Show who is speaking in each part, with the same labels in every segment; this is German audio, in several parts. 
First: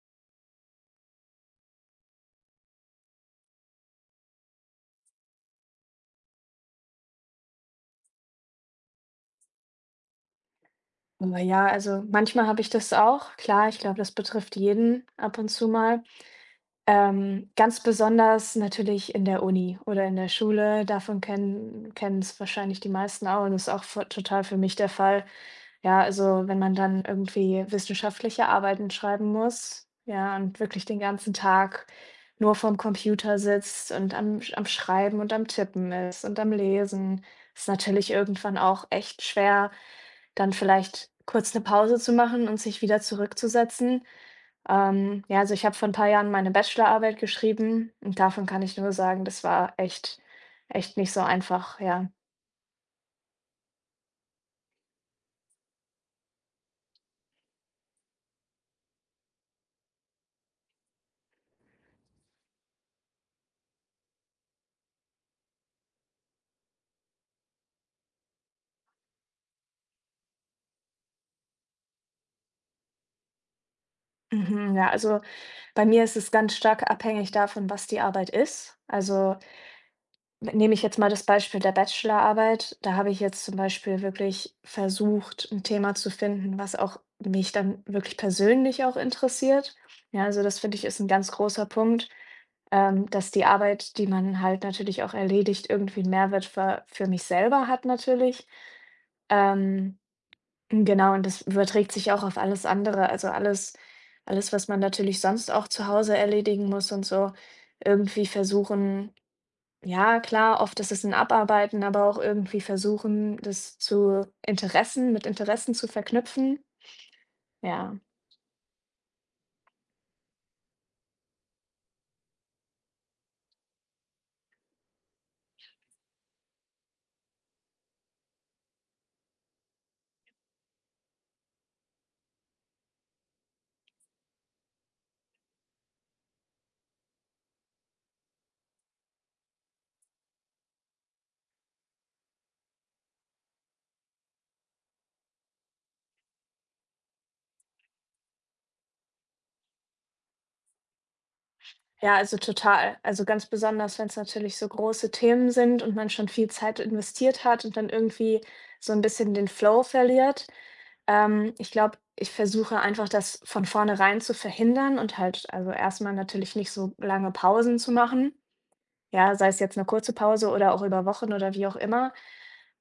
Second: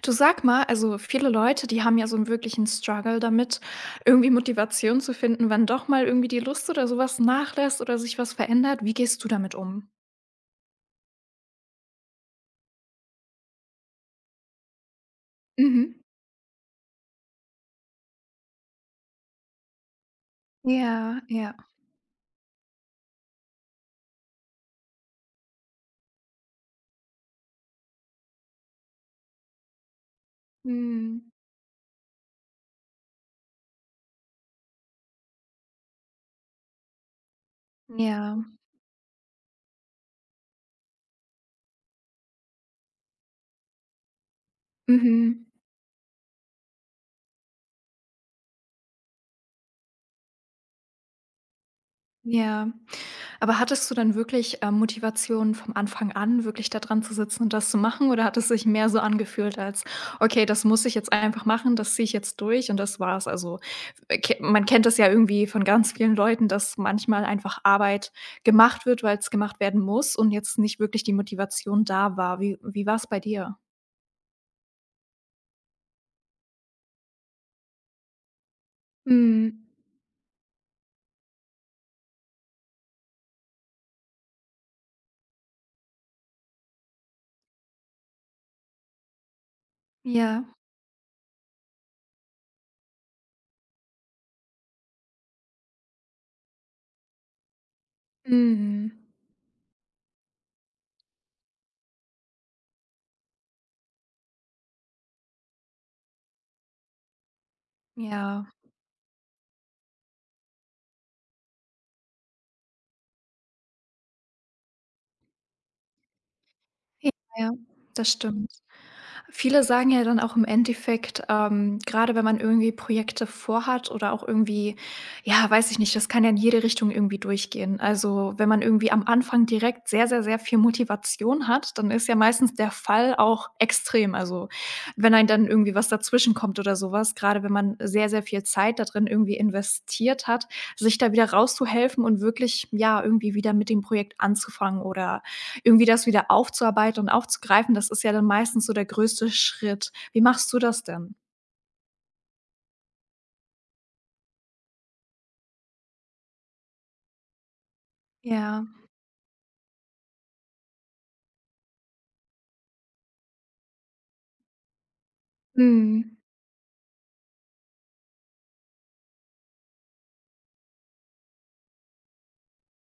Speaker 1: Du sag mal, also viele Leute, die haben ja so 'n wirklichen Struggle damit, irgendwie Motivation zu finden, wann doch mal irgendwie die Lust oder so was nachlässt oder sich was verändert. Wie gehst du damit um?
Speaker 2: Aber ja, also manchmal habe ich das auch. Klar, ich glaube, das betrifft jeden ab und zu mal.
Speaker 1: Mhm.
Speaker 2: Ganz besonders natürlich in der Uni oder in der Schule.
Speaker 1: Ja,
Speaker 2: Davon
Speaker 1: ja.
Speaker 2: kennen es wahrscheinlich die meisten auch und das ist auch total für mich der Fall. Ja, also wenn man dann irgendwie wissenschaftliche Arbeiten schreiben muss, ja, und wirklich den
Speaker 1: Mhm.
Speaker 2: ganzen Tag nur vorm Computer sitzt und am Schreiben und am Tippen ist und am Lesen, ist natürlich
Speaker 1: Ja.
Speaker 2: irgendwann auch echt schwer, dann vielleicht kurz eine Pause zu machen und sich wieder zurückzusetzen. Ja,
Speaker 1: Mhm.
Speaker 2: also ich habe vor ein paar Jahren meine Bachelorarbeit geschrieben und davon kann ich nur sagen, das war echt, echt nicht so einfach, ja.
Speaker 1: Ja. Aber hattest du dann wirklich, Motivation vom Anfang an, wirklich da dran zu sitzen und das zu machen oder hat es sich mehr so angefühlt als: „Okay, das muss ich jetzt einfach machen, das ziehe ich jetzt durch und das war's?“ Also, ke man kennt das ja irgendwie von ganz vielen Leuten, dass manchmal einfach Arbeit gemacht wird, weil es gemacht werden muss und jetzt nicht wirklich die Motivation da war. Wie war es bei dir?
Speaker 2: Mhm, ja, also bei mir ist es ganz stark abhängig davon, was die Arbeit ist. Also
Speaker 1: Mhm.
Speaker 2: nehme ich jetzt mal das Beispiel der Bachelorarbeit. Da habe ich jetzt zum Beispiel wirklich versucht, ein Thema zu finden, was auch mich dann wirklich persönlich auch interessiert. Ja, also
Speaker 1: Ja.
Speaker 2: das finde ich, ist ein ganz großer Punkt, dass die Arbeit, die man halt natürlich auch erledigt, irgendwie 'n Mehrwert für mich selber hat
Speaker 1: Ja.
Speaker 2: natürlich.
Speaker 1: Mhm.
Speaker 2: Ähm Genau, und das überträgt sich auch auf alles andere. Also alles, was man natürlich sonst auch zu Hause erledigen muss und so, irgendwie
Speaker 1: Ja.
Speaker 2: versuchen, ja klar, oft ist es 'n Abarbeiten, aber auch irgendwie versuchen, das zu Interessen mit Interessen zu verknüpfen.
Speaker 1: Ja. Ja,
Speaker 2: Ja.
Speaker 1: das stimmt. Viele sagen ja dann auch im Endeffekt, grade wenn man irgendwie Projekte vorhat oder auch irgendwie ja, weiß ich nicht, das kann ja in jede Richtung irgendwie durchgehen. Also, wenn man irgendwie am Anfang direkt sehr, sehr, sehr viel Motivation hat, dann ist ja meistens der Fall auch extrem. Also, wenn einem dann irgendwie was dazwischen kommt oder sowas, gerade wenn man sehr, sehr viel Zeit da drin irgendwie investiert hat, sich da wieder rauszuhelfen und wirklich, ja, irgendwie wieder mit dem Projekt anzufangen oder irgendwie das wieder aufzuarbeiten und aufzugreifen, das ist ja dann meistens so der größte Schritt. Wie machst du das denn?
Speaker 2: Ja, also total. Also ganz besonders, wenn es natürlich so große Themen sind und man schon viel Zeit investiert hat und dann irgendwie
Speaker 1: Ja,
Speaker 2: so ein bisschen den Flow verliert. Ich glaube, ich versuche einfach, das von vornherein zu verhindern und halt also erstmal
Speaker 1: mhm.
Speaker 2: natürlich nicht so lange Pausen zu machen. Ja, sei es jetzt eine kurze Pause oder auch über Wochen oder wie auch immer.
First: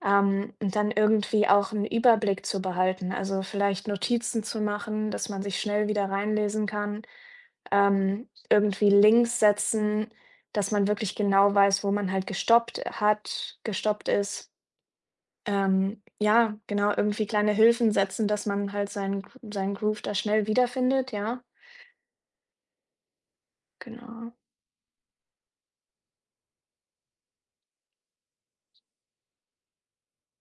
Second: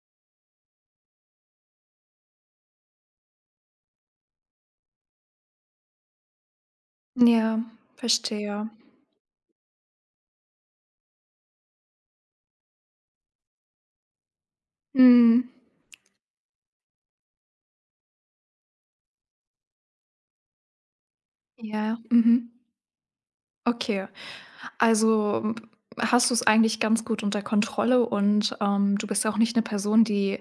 Speaker 2: Und dann irgendwie auch einen Überblick zu behalten, also vielleicht Notizen zu machen, dass man sich schnell wieder reinlesen kann,
Speaker 1: Ja, verstehe.
Speaker 2: irgendwie Links setzen, dass man wirklich genau weiß, wo man halt gestoppt ist.
Speaker 1: Mhm.
Speaker 2: Ja, genau, irgendwie kleine Hilfen setzen, dass man halt seinen Gr seinen Groove da schnell wiederfindet, ja,
Speaker 1: Ja, mhm. Okay.
Speaker 2: genau.
Speaker 1: Also, hast du es eigentlich ganz gut unter Kontrolle und, du bist ja auch nicht eine Person, die,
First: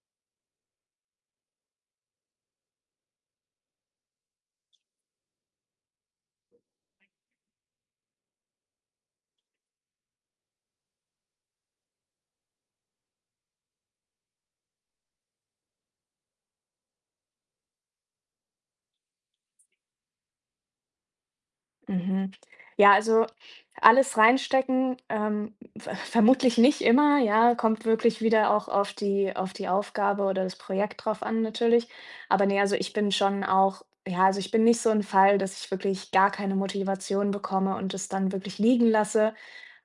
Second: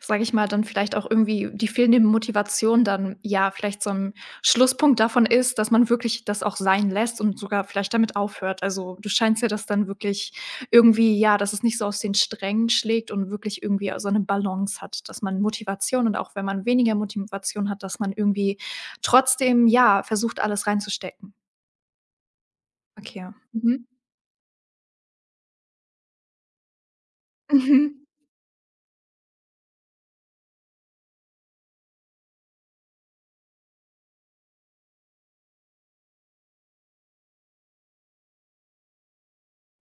Speaker 1: sage ich mal, dann vielleicht auch irgendwie die fehlende Motivation dann, ja, vielleicht so 'n Schlusspunkt davon ist, dass man wirklich das auch sein lässt und sogar vielleicht damit aufhört. Also, du scheinst ja das dann wirklich irgendwie ja, dass es nicht so aus den Strängen schlägt und wirklich irgendwie so eine Balance hat, dass man Motivation und auch wenn man weniger Motivation hat, dass man irgendwie trotzdem, ja, versucht, alles reinzustecken.
Speaker 2: Mhm. Ja,
Speaker 1: Okay.
Speaker 2: also
Speaker 1: Mhm.
Speaker 2: alles reinstecken, ver vermutlich nicht immer, ja, kommt
Speaker 1: Mhm.
Speaker 2: wirklich wieder auch auf die Aufgabe oder das Projekt drauf an natürlich. Aber ne, also ich bin schon auch ja, also ich bin nicht so ein Fall, dass ich wirklich gar keine Motivation bekomme und es dann wirklich liegen lasse.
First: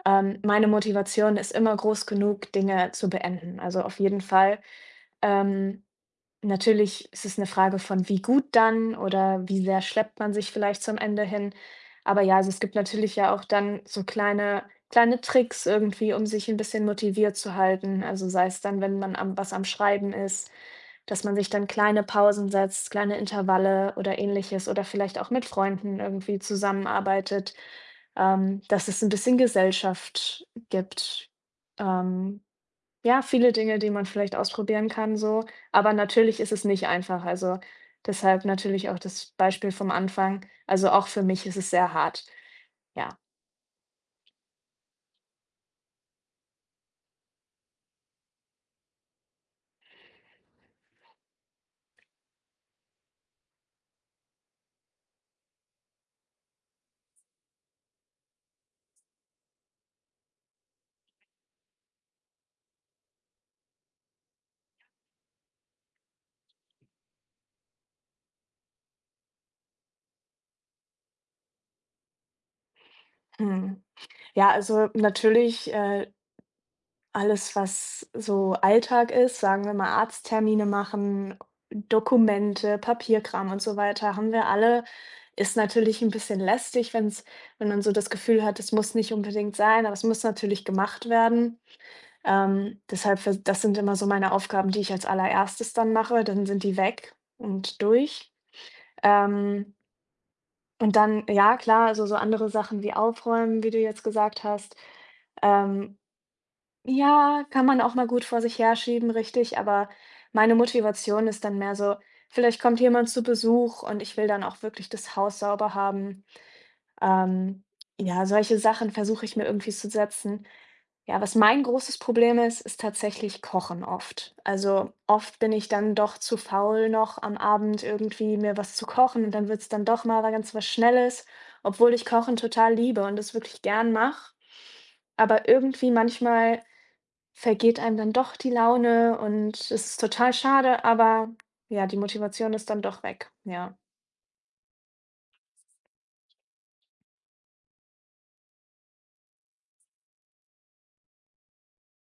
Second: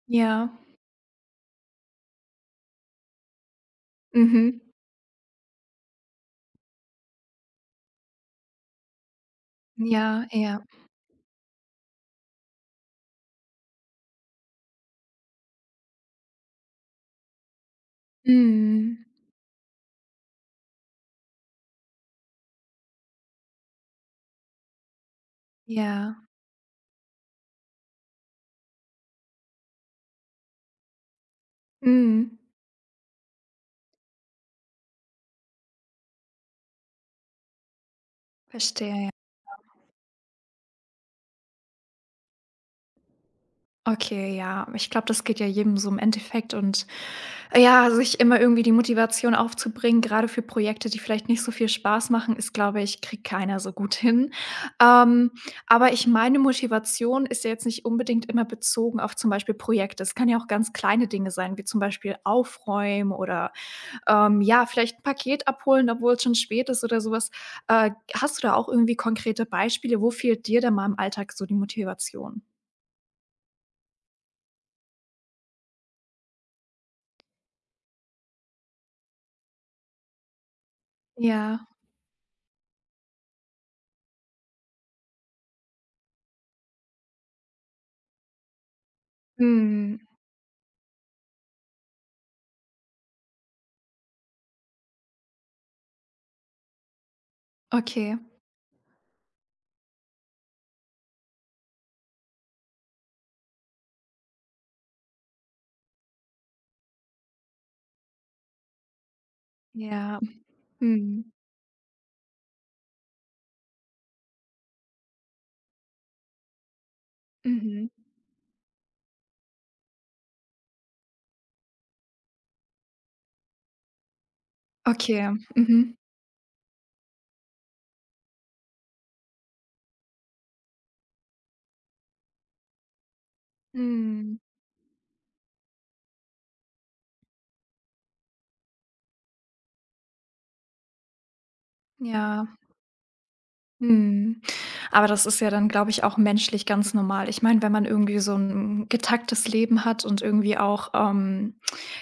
Speaker 1: Ja.
Speaker 2: Meine Motivation ist immer groß genug, Dinge zu beenden. Also auf jeden
Speaker 1: Mhm.
Speaker 2: Fall, ähm, natürlich ist es eine Frage von, wie gut dann oder wie sehr schleppt
Speaker 1: Ja,
Speaker 2: man sich
Speaker 1: ja.
Speaker 2: vielleicht zum Ende hin. Aber ja, also, es gibt natürlich ja auch dann so kleine Tricks irgendwie, um sich ein bisschen motiviert zu halten. Also, sei es dann, wenn
Speaker 1: Mhm.
Speaker 2: man am was am Schreiben ist, dass man sich dann kleine Pausen setzt, kleine Intervalle oder Ähnliches oder vielleicht auch mit Freunden
Speaker 1: Ja.
Speaker 2: irgendwie zusammenarbeitet, dass es ein bisschen Gesellschaft gibt.
Speaker 1: Mhm.
Speaker 2: Ähm ja, viele Dinge, die man vielleicht ausprobieren kann so, aber natürlich ist es nicht einfach. Also, deshalb natürlich
Speaker 1: Verstehe,
Speaker 2: auch
Speaker 1: ja.
Speaker 2: das Beispiel vom Anfang. Also, auch für mich ist es sehr hart. Ja.
Speaker 1: Okay, ja. Ich glaube, das geht ja jedem so im Endeffekt und ja, sich immer irgendwie die Motivation aufzubringen, gerade für Projekte, die vielleicht nicht so viel Spaß machen, ist, glaube ich, kriegt keiner so gut hin. Ähm, aber ich meine, Motivation ist ja jetzt nicht unbedingt immer bezogen auf zum Beispiel Projekte. Es kann ja auch ganz kleine Dinge sein, wie zum Beispiel Aufräumen oder ja, vielleicht 'n Paket abholen, obwohl es schon spät ist oder sowas. Hast du da auch irgendwie konkrete Beispiele? Wo fehlt dir denn mal im Alltag so die Motivation?
Speaker 2: Mhm. Ja, also, natürlich, alles, was so Alltag ist, sagen wir mal Arzttermine machen,
Speaker 1: Ja.
Speaker 2: Dokumente, Papierkram und so weiter, haben wir alle. Ist natürlich ein bisschen lästig, wenn man so das Gefühl hat, es muss nicht unbedingt sein, aber
Speaker 1: Mhm.
Speaker 2: es muss natürlich gemacht werden. Deshalb vers das sind immer so meine Aufgaben, die ich als Allererstes dann mache, dann sind die weg und
Speaker 1: Okay.
Speaker 2: durch. Ähm, und dann, ja klar, also so andere Sachen wie Aufräumen, wie du jetzt gesagt hast, ähm, ja, kann man auch mal gut vor sich herschieben, richtig, aber
Speaker 1: Ja.
Speaker 2: meine
Speaker 1: Mhm.
Speaker 2: Motivation ist dann mehr so, vielleicht kommt jemand zu Besuch und ich will dann auch wirklich das Haus sauber haben. Ähm,
Speaker 1: Mhm.
Speaker 2: ja, solche Sachen versuche ich mir irgendwie zu setzen. Ja, was mein großes Problem ist, ist tatsächlich Kochen oft. Also
Speaker 1: Okay.
Speaker 2: oft bin ich dann
Speaker 1: Mhm.
Speaker 2: doch zu faul noch am Abend irgendwie mir was zu kochen und dann wird's dann doch ganz was Schnelles, obwohl ich Kochen total liebe und das wirklich gern mache.
Speaker 1: Mhm.
Speaker 2: Aber irgendwie manchmal vergeht einem dann doch die Laune und es ist total schade, aber ja, die
Speaker 1: Ja.
Speaker 2: Motivation ist dann doch weg. Ja.
Speaker 1: Mhm. Aber das ist ja dann, glaube ich, auch menschlich ganz normal. Ich meine, wenn man irgendwie so ein getaktes Leben hat und irgendwie auch,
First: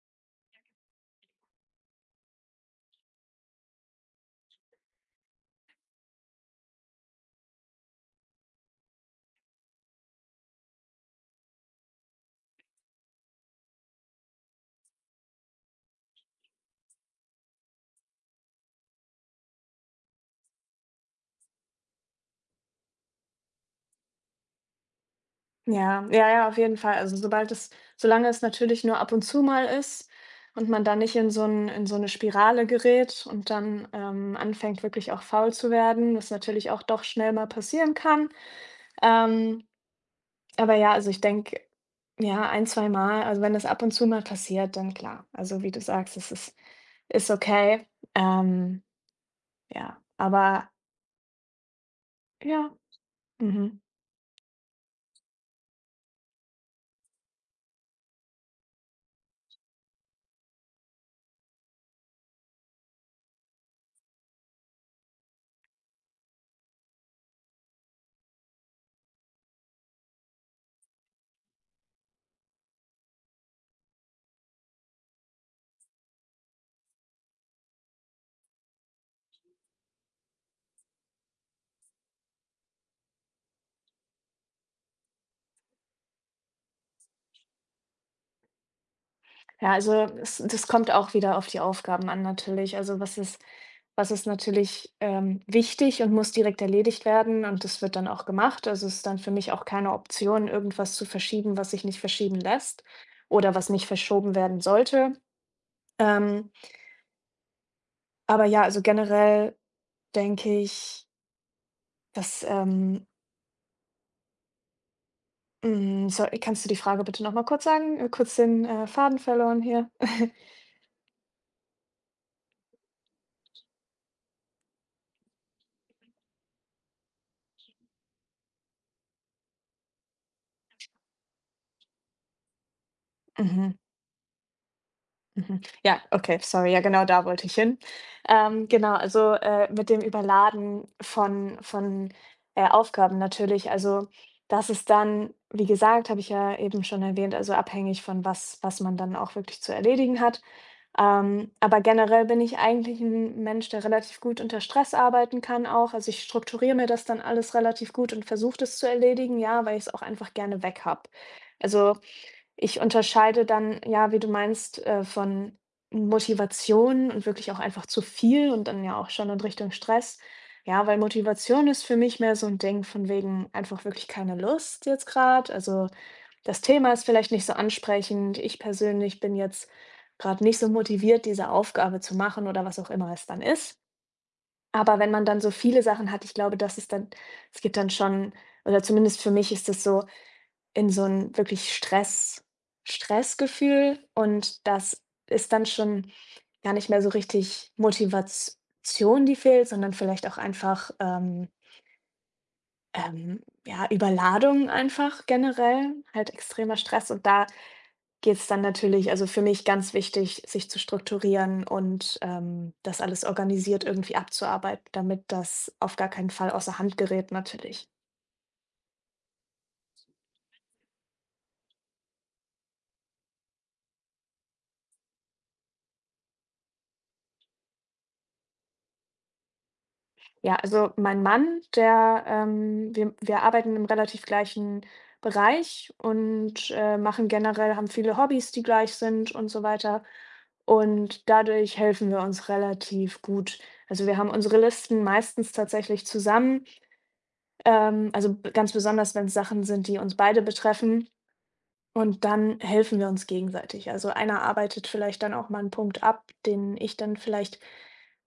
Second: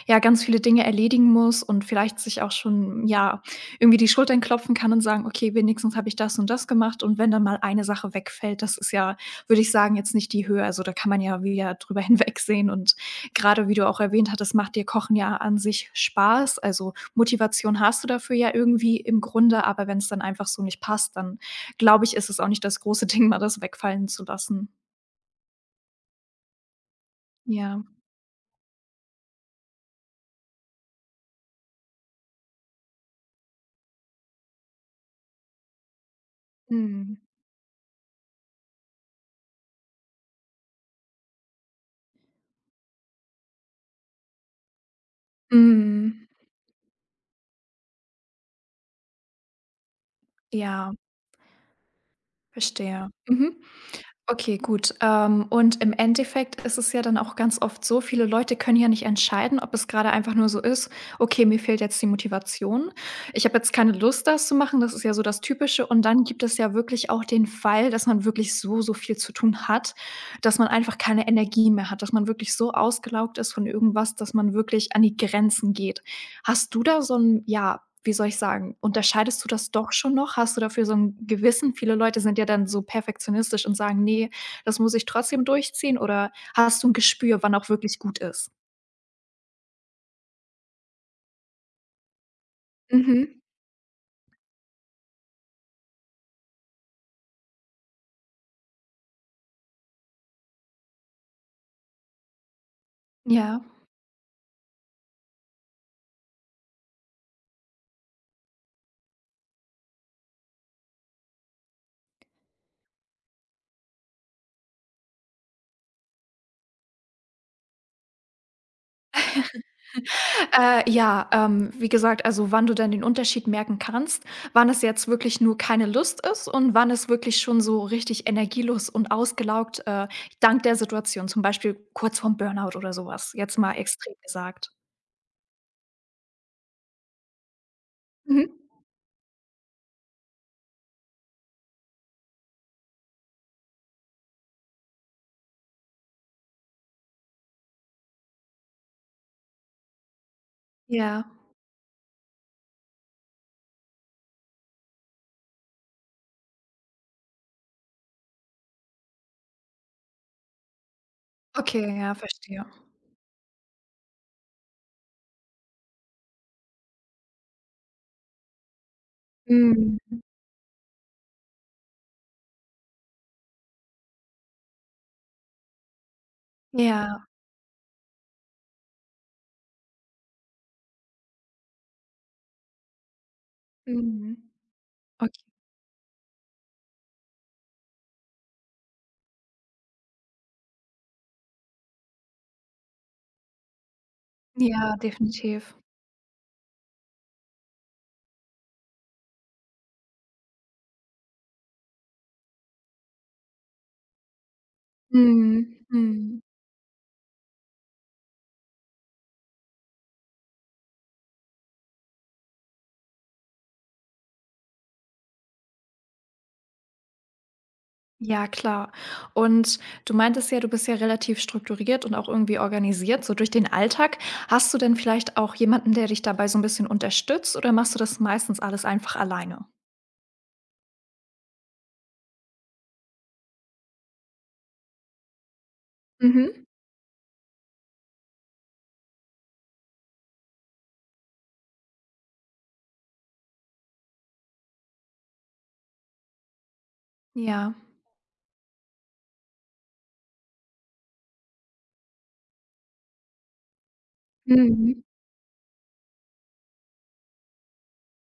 Speaker 1: ja, ganz viele Dinge erledigen muss und vielleicht sich auch schon, ja, irgendwie die Schultern klopfen kann und sagen: „Okay, wenigstens habe ich das und das gemacht.“ Und wenn dann mal eine Sache wegfällt, das ist ja, würde ich sagen, jetzt nicht die Höhe. Also, da kann man ja wieder drüber hinwegsehen. Und gerade wie du auch erwähnt hattest, macht dir Kochen ja an sich Spaß. Also, Motivation hast du dafür ja irgendwie im Grunde, aber wenn es dann einfach so nicht passt, dann, glaube ich, ist es auch nicht das große Ding, mal das wegfallen zu lassen.
Speaker 2: Ja, ja, ja, auf jeden Fall. Also, sobald es
Speaker 1: Ja.
Speaker 2: Solange es natürlich nur ab und zu mal ist und man da nicht in so eine Spirale gerät und dann, anfängt, wirklich auch faul zu werden, was natürlich auch doch
Speaker 1: Mhm.
Speaker 2: schnell mal passieren kann. Ähm, aber ja, also, ich denke, ja, ein zwei Mal, also, wenn das ab und zu mal passiert, dann klar. Also, wie du sagst,
Speaker 1: Mhm.
Speaker 2: es ist okay. Ähm, ja, aber
Speaker 1: Ja,
Speaker 2: ja,
Speaker 1: verstehe. Mhm.
Speaker 2: mhm.
Speaker 1: Okay, gut. Und im Endeffekt ist es ja dann auch ganz oft so, viele Leute können ja nicht entscheiden, ob es gerade einfach nur so ist: „Okay, mir fehlt jetzt die Motivation. Ich habe jetzt keine Lust, das zu machen.“ Das ist ja so das Typische. Und dann gibt es ja wirklich auch den Fall, dass man wirklich so, so viel zu tun hat, dass man einfach keine Energie mehr hat, dass man wirklich so ausgelaugt ist von irgendwas, dass man wirklich an die Grenzen geht. Hast du da so 'n ja, wie soll ich sagen, unterscheidest du das doch schon noch? Hast du dafür so 'n Gewissen? Viele Leute sind ja dann so perfektionistisch und sagen: „Ne, das muss ich trotzdem durchziehen.“ Oder hast du 'n Gespür, wann auch wirklich gut ist?
Speaker 2: Ja, also es, das kommt auch wieder auf die Aufgaben an natürlich. Also, was ist
Speaker 1: Mhm.
Speaker 2: was ist natürlich, wichtig und muss direkt erledigt werden und das wird dann auch gemacht. Also, es ist dann für mich auch keine Option, irgendwas zu verschieben, was sich nicht verschieben lässt oder
Speaker 1: Ja.
Speaker 2: was nicht verschoben werden sollte. Ähm, aber ja, also generell denke ich, dass, hm, soll kannst du die Frage bitte noch mal kurz sagen? Kurz den, Faden verloren hier.
Speaker 1: Ja, wie gesagt, also, wann du dann den Unterschied merken kannst, wann es jetzt wirklich nur keine Lust ist und wann es wirklich schon so richtig energielos und ausgelaugt, dank der Situation, zum Beispiel kurz vorm Burnout oder so was, jetzt
Speaker 2: Mhm.
Speaker 1: mal extrem gesagt.
Speaker 2: Mhm. Ja, okay, sorry. Ja, genau da wollte ich hin.
Speaker 1: Mhm.
Speaker 2: Genau, also, mit dem Überladen von Aufgaben natürlich. Also, das ist dann, wie gesagt, habe ich ja eben schon erwähnt, also abhängig von, was man dann auch wirklich zu erledigen hat.
Speaker 1: Ja.
Speaker 2: Aber generell bin ich eigentlich ein Mensch, der relativ gut unter Stress arbeiten kann auch. Also, ich strukturiere mir das dann alles relativ gut und versuche das zu erledigen, ja, weil ich es auch einfach gerne weg habe.
Speaker 1: Okay,
Speaker 2: Also
Speaker 1: ja, verstehe.
Speaker 2: ich unterscheide dann, ja, wie du meinst, von Motivation und wirklich auch einfach zu viel und dann ja auch schon in Richtung
Speaker 1: Mhm.
Speaker 2: Stress. Ja, weil Motivation ist für mich mehr so ein Ding von wegen einfach wirklich keine Lust jetzt gerade. Also, das Thema ist
Speaker 1: Ja.
Speaker 2: vielleicht nicht so ansprechend. Ich persönlich bin jetzt gerade nicht so motiviert, diese Aufgabe zu machen oder was auch immer es dann ist.
Speaker 1: Mhm.
Speaker 2: Aber wenn man dann
Speaker 1: Okay.
Speaker 2: so viele Sachen hat, ich glaube, das ist dann, es gibt dann schon, oder zumindest für mich ist es so in so ein wirklich Stressgefühl und
Speaker 1: Ja,
Speaker 2: das ist dann
Speaker 1: definitiv.
Speaker 2: schon gar nicht mehr so richtig Motivation, die fehlt, sondern vielleicht auch einfach, ja, Überladung einfach
Speaker 1: Mhm.
Speaker 2: generell, halt
Speaker 1: Mhm.
Speaker 2: extremer Stress und da geht's dann natürlich, also, für mich ganz wichtig, sich zu strukturieren und, das alles organisiert irgendwie abzuarbeiten, damit das auf gar keinen Fall außer Hand gerät natürlich.
Speaker 1: Ja, klar. Und du meintest ja, du bist ja relativ strukturiert und auch irgendwie organisiert, so durch den Alltag. Hast du denn vielleicht auch jemanden, der dich dabei so 'n bisschen unterstützt oder machst du das meistens alles einfach alleine?
Speaker 2: Ja, also mein Mann, der, wir arbeiten im relativ gleichen Bereich
Speaker 1: Mhm.
Speaker 2: und machen generell, haben viele Hobbys, die gleich sind und so weiter. Und dadurch helfen wir uns relativ gut. Also wir haben unsere Listen meistens tatsächlich zusammen.
Speaker 1: Ja.
Speaker 2: Ganz besonders, wenn es Sachen sind, die uns beide betreffen. Und dann helfen wir uns gegenseitig. Also, einer arbeitet
Speaker 1: Mhm.
Speaker 2: vielleicht dann auch mal einen Punkt ab, den ich dann vielleicht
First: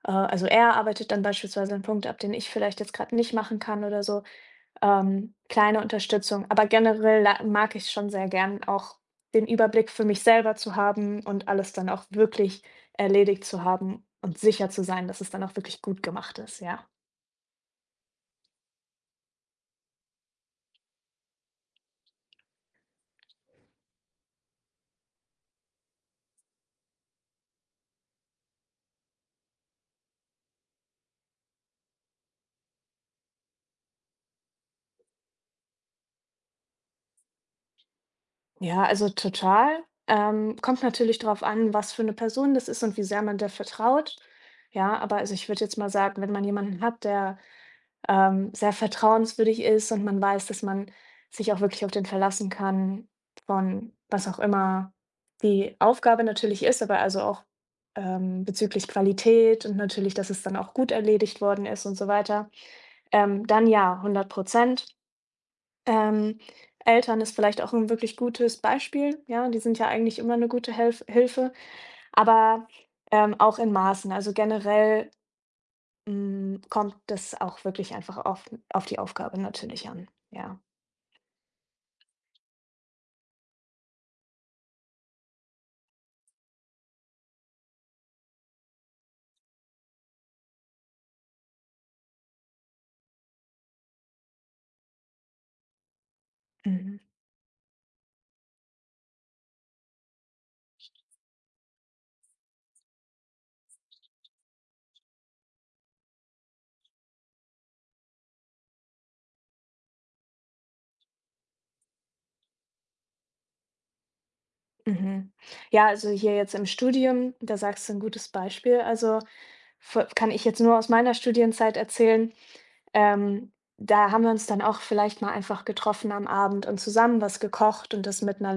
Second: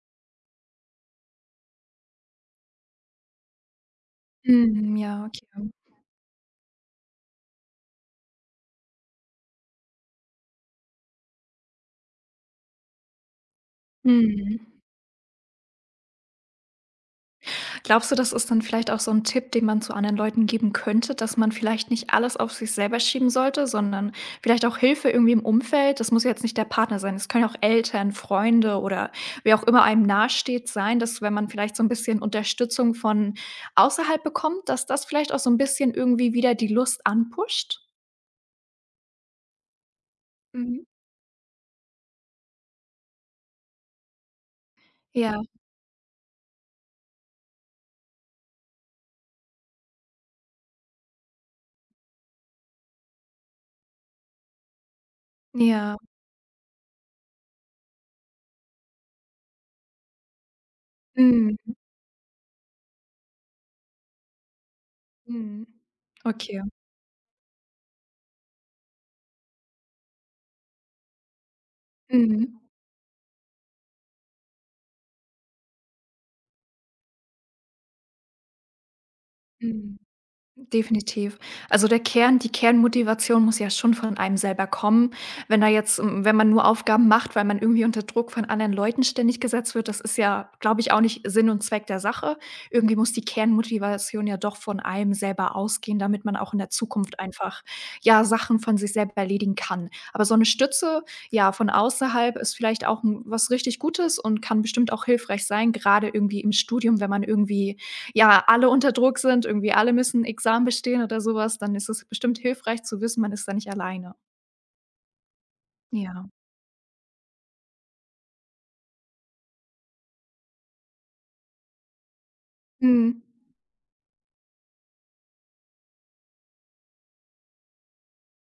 Speaker 2: äh, also, er arbeitet dann beispielsweise einen Punkt ab, den ich vielleicht jetzt gerade nicht machen kann oder so.
Speaker 1: Mhm. Ja, okay.
Speaker 2: Kleine Unterstützung. Aber generell la mag ich schon sehr gern, auch den Überblick für mich selber zu haben und alles dann auch wirklich erledigt zu haben und
Speaker 1: Mhm.
Speaker 2: sicher zu sein, dass es dann auch wirklich gut gemacht ist, ja.
Speaker 1: Glaubst du, das ist dann vielleicht auch so ein Tipp, den man zu anderen Leuten geben könnte, dass man vielleicht nicht alles auf sich selber schieben sollte, sondern vielleicht auch Hilfe irgendwie im Umfeld? Das muss ja jetzt nicht der Partner sein. Das können ja auch Eltern, Freunde oder wer auch immer einem nahesteht sein, dass wenn man vielleicht so ein bisschen Unterstützung von außerhalb bekommt, dass das vielleicht auch so ein bisschen irgendwie wieder die Lust anpusht?
Speaker 2: Ja, also total. Kommt
Speaker 1: Mhm.
Speaker 2: natürlich darauf an, was für eine Person das ist und wie sehr man der vertraut. Ja, aber also
Speaker 1: Ja,
Speaker 2: ich würde jetzt mal sagen, wenn man jemanden hat, der, sehr vertrauenswürdig ist und man weiß, dass man sich auch wirklich auf den verlassen kann, von was auch immer die
Speaker 1: ja.
Speaker 2: Aufgabe natürlich ist, aber also auch, bezüglich Qualität und natürlich, dass es dann auch gut erledigt worden
Speaker 1: Mhm,
Speaker 2: ist und so weiter, dann ja, 100%.
Speaker 1: mhm.
Speaker 2: Ähm,
Speaker 1: Okay.
Speaker 2: Eltern ist vielleicht auch ein wirklich gutes Beispiel, ja? Die sind ja eigentlich immer eine gute Helf Hilfe,
Speaker 1: Mhm.
Speaker 2: aber, auch in Maßen. Also, generell, kommt das auch wirklich einfach auf die Aufgabe natürlich
Speaker 1: Mhm.
Speaker 2: an, ja.
Speaker 1: Definitiv. Also der Kern Die Kernmotivation muss ja schon von einem selber kommen. Wenn da jetzt wenn man nur Aufgaben macht, weil man irgendwie unter Druck von anderen Leuten ständig gesetzt wird, das ist ja, glaube ich, auch nicht Sinn und Zweck der Sache. Irgendwie muss die Kernmotivation ja doch von einem selber ausgehen, damit man auch in der
Speaker 2: Mhm.
Speaker 1: Zukunft einfach, ja, Sachen von sich selber erledigen kann. Aber so eine Stütze, ja, von außerhalb ist vielleicht auch 'n was richtig Gutes und kann bestimmt auch hilfreich sein, gerade irgendwie im Studium, wenn man irgendwie ja, alle unter Druck sind, irgendwie alle müssen Examen bestehen oder sowas. Dann ist es bestimmt hilfreich zu wissen, man ist da nicht alleine.
Speaker 2: Mhm. Ja, also
Speaker 1: Ja.
Speaker 2: hier jetzt im Studium, da sagst du ein gutes Beispiel. Also, vo kann ich jetzt nur aus meiner Studienzeit erzählen.
Speaker 1: Mhm.
Speaker 2: Ähm, Da haben wir uns dann auch vielleicht mal einfach getroffen am Abend und zusammen was gekocht und das mit 'ner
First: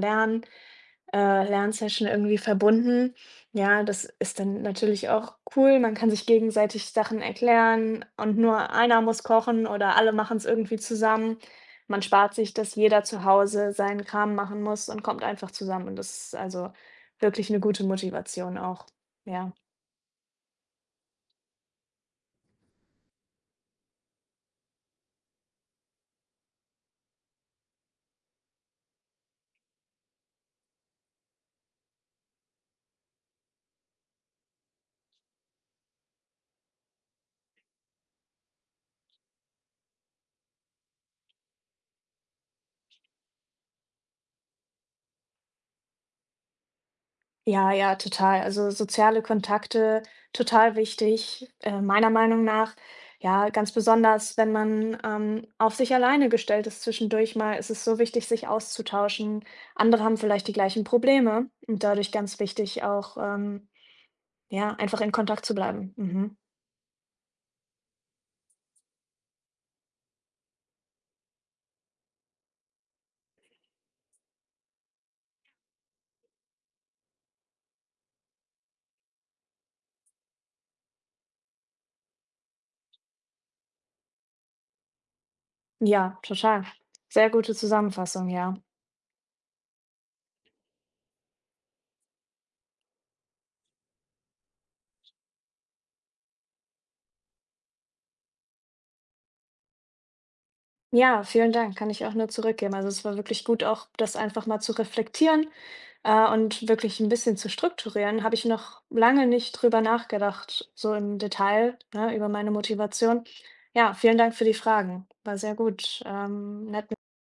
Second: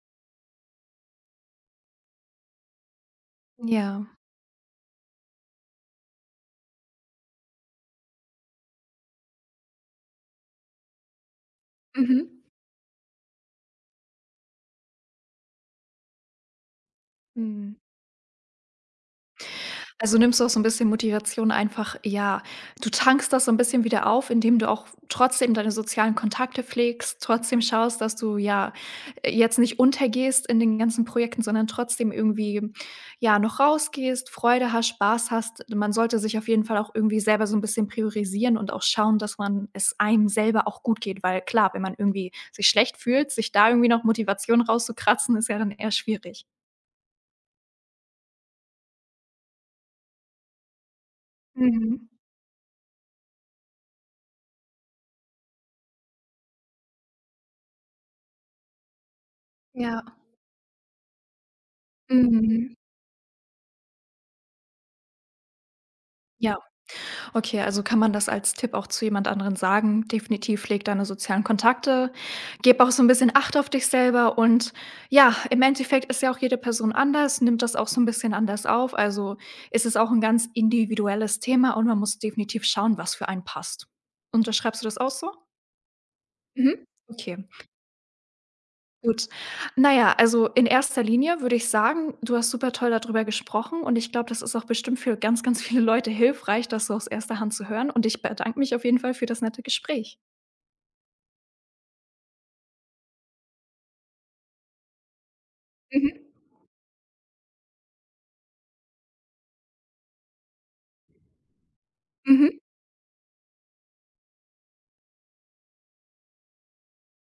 Speaker 2: Lernsession irgendwie verbunden. Ja, das
Speaker 1: Ja.
Speaker 2: ist dann natürlich auch cool. Man kann sich gegenseitig Sachen erklären und nur einer muss kochen oder alle machen es irgendwie zusammen. Man spart
Speaker 1: Mhm.
Speaker 2: sich, dass jeder zu Hause seinen Kram machen muss und kommt einfach zusammen. Und das ist also wirklich eine
Speaker 1: Mhm.
Speaker 2: gute Motivation auch. Ja.
Speaker 1: Also nimmst du auch so ein bisschen Motivation einfach ja, du tankst das so ein bisschen wieder auf, indem du auch trotzdem deine sozialen Kontakte pflegst, trotzdem schaust, dass du ja, jetzt nicht untergehst in den ganzen Projekten, sondern trotzdem irgendwie, ja, noch rausgehst, Freude hast, Spaß hast. Man sollte sich auf jeden Fall auch irgendwie selber so ein bisschen priorisieren und auch schauen, dass man es einem selber auch gut geht, weil klar, wenn man irgendwie sich schlecht fühlt, sich da irgendwie noch Motivation rauszukratzen, ist ja dann eher schwierig.
Speaker 2: Ja, ja, total. Also soziale Kontakte, total wichtig, meiner
Speaker 1: Mhm.
Speaker 2: Meinung nach. Ja, ganz besonders, wenn man auf sich alleine gestellt ist zwischendurch mal, ist es so wichtig, sich auszutauschen. Andere
Speaker 1: Ja.
Speaker 2: haben vielleicht die gleichen Probleme und dadurch ganz
Speaker 1: Mhm.
Speaker 2: wichtig auch, ja, einfach in Kontakt zu bleiben. Mhm.
Speaker 1: Ja. Okay, also kann man das als Tipp auch zu jemand anderen sagen. Definitiv, pfleg deine sozialen Kontakte, gib auch so ein bisschen Acht auf dich selber und ja, im Endeffekt ist ja auch jede Person anders, nimmt das auch so ein bisschen anders auf. Also, ist es auch ein ganz individuelles Thema und man muss definitiv schauen, was für einen passt. Unterschreibst du das auch so?
Speaker 2: Ja, total.
Speaker 1: Mhm.
Speaker 2: Sehr
Speaker 1: Okay.
Speaker 2: gute Zusammenfassung, ja.
Speaker 1: Gut. Na ja, also, in erster Linie würde ich sagen, du hast super toll darüber gesprochen und ich glaube, das ist auch bestimmt für ganz, ganz viele Leute hilfreich, das so aus erster Hand zu hören und ich bedanke mich auf jeden Fall für das nette Gespräch.
Speaker 2: Ja, vielen Dank, kann ich auch nur zurückgeben. Also es war wirklich gut, auch das einfach mal zu reflektieren.
Speaker 1: Mhm.
Speaker 2: Und wirklich ein bisschen zu strukturieren, habe ich noch lange nicht drüber nachgedacht, so im Detail, ne, über meine
Speaker 1: Mhm.
Speaker 2: Motivation. Ja, vielen Dank für die Fragen. War sehr gut. Nett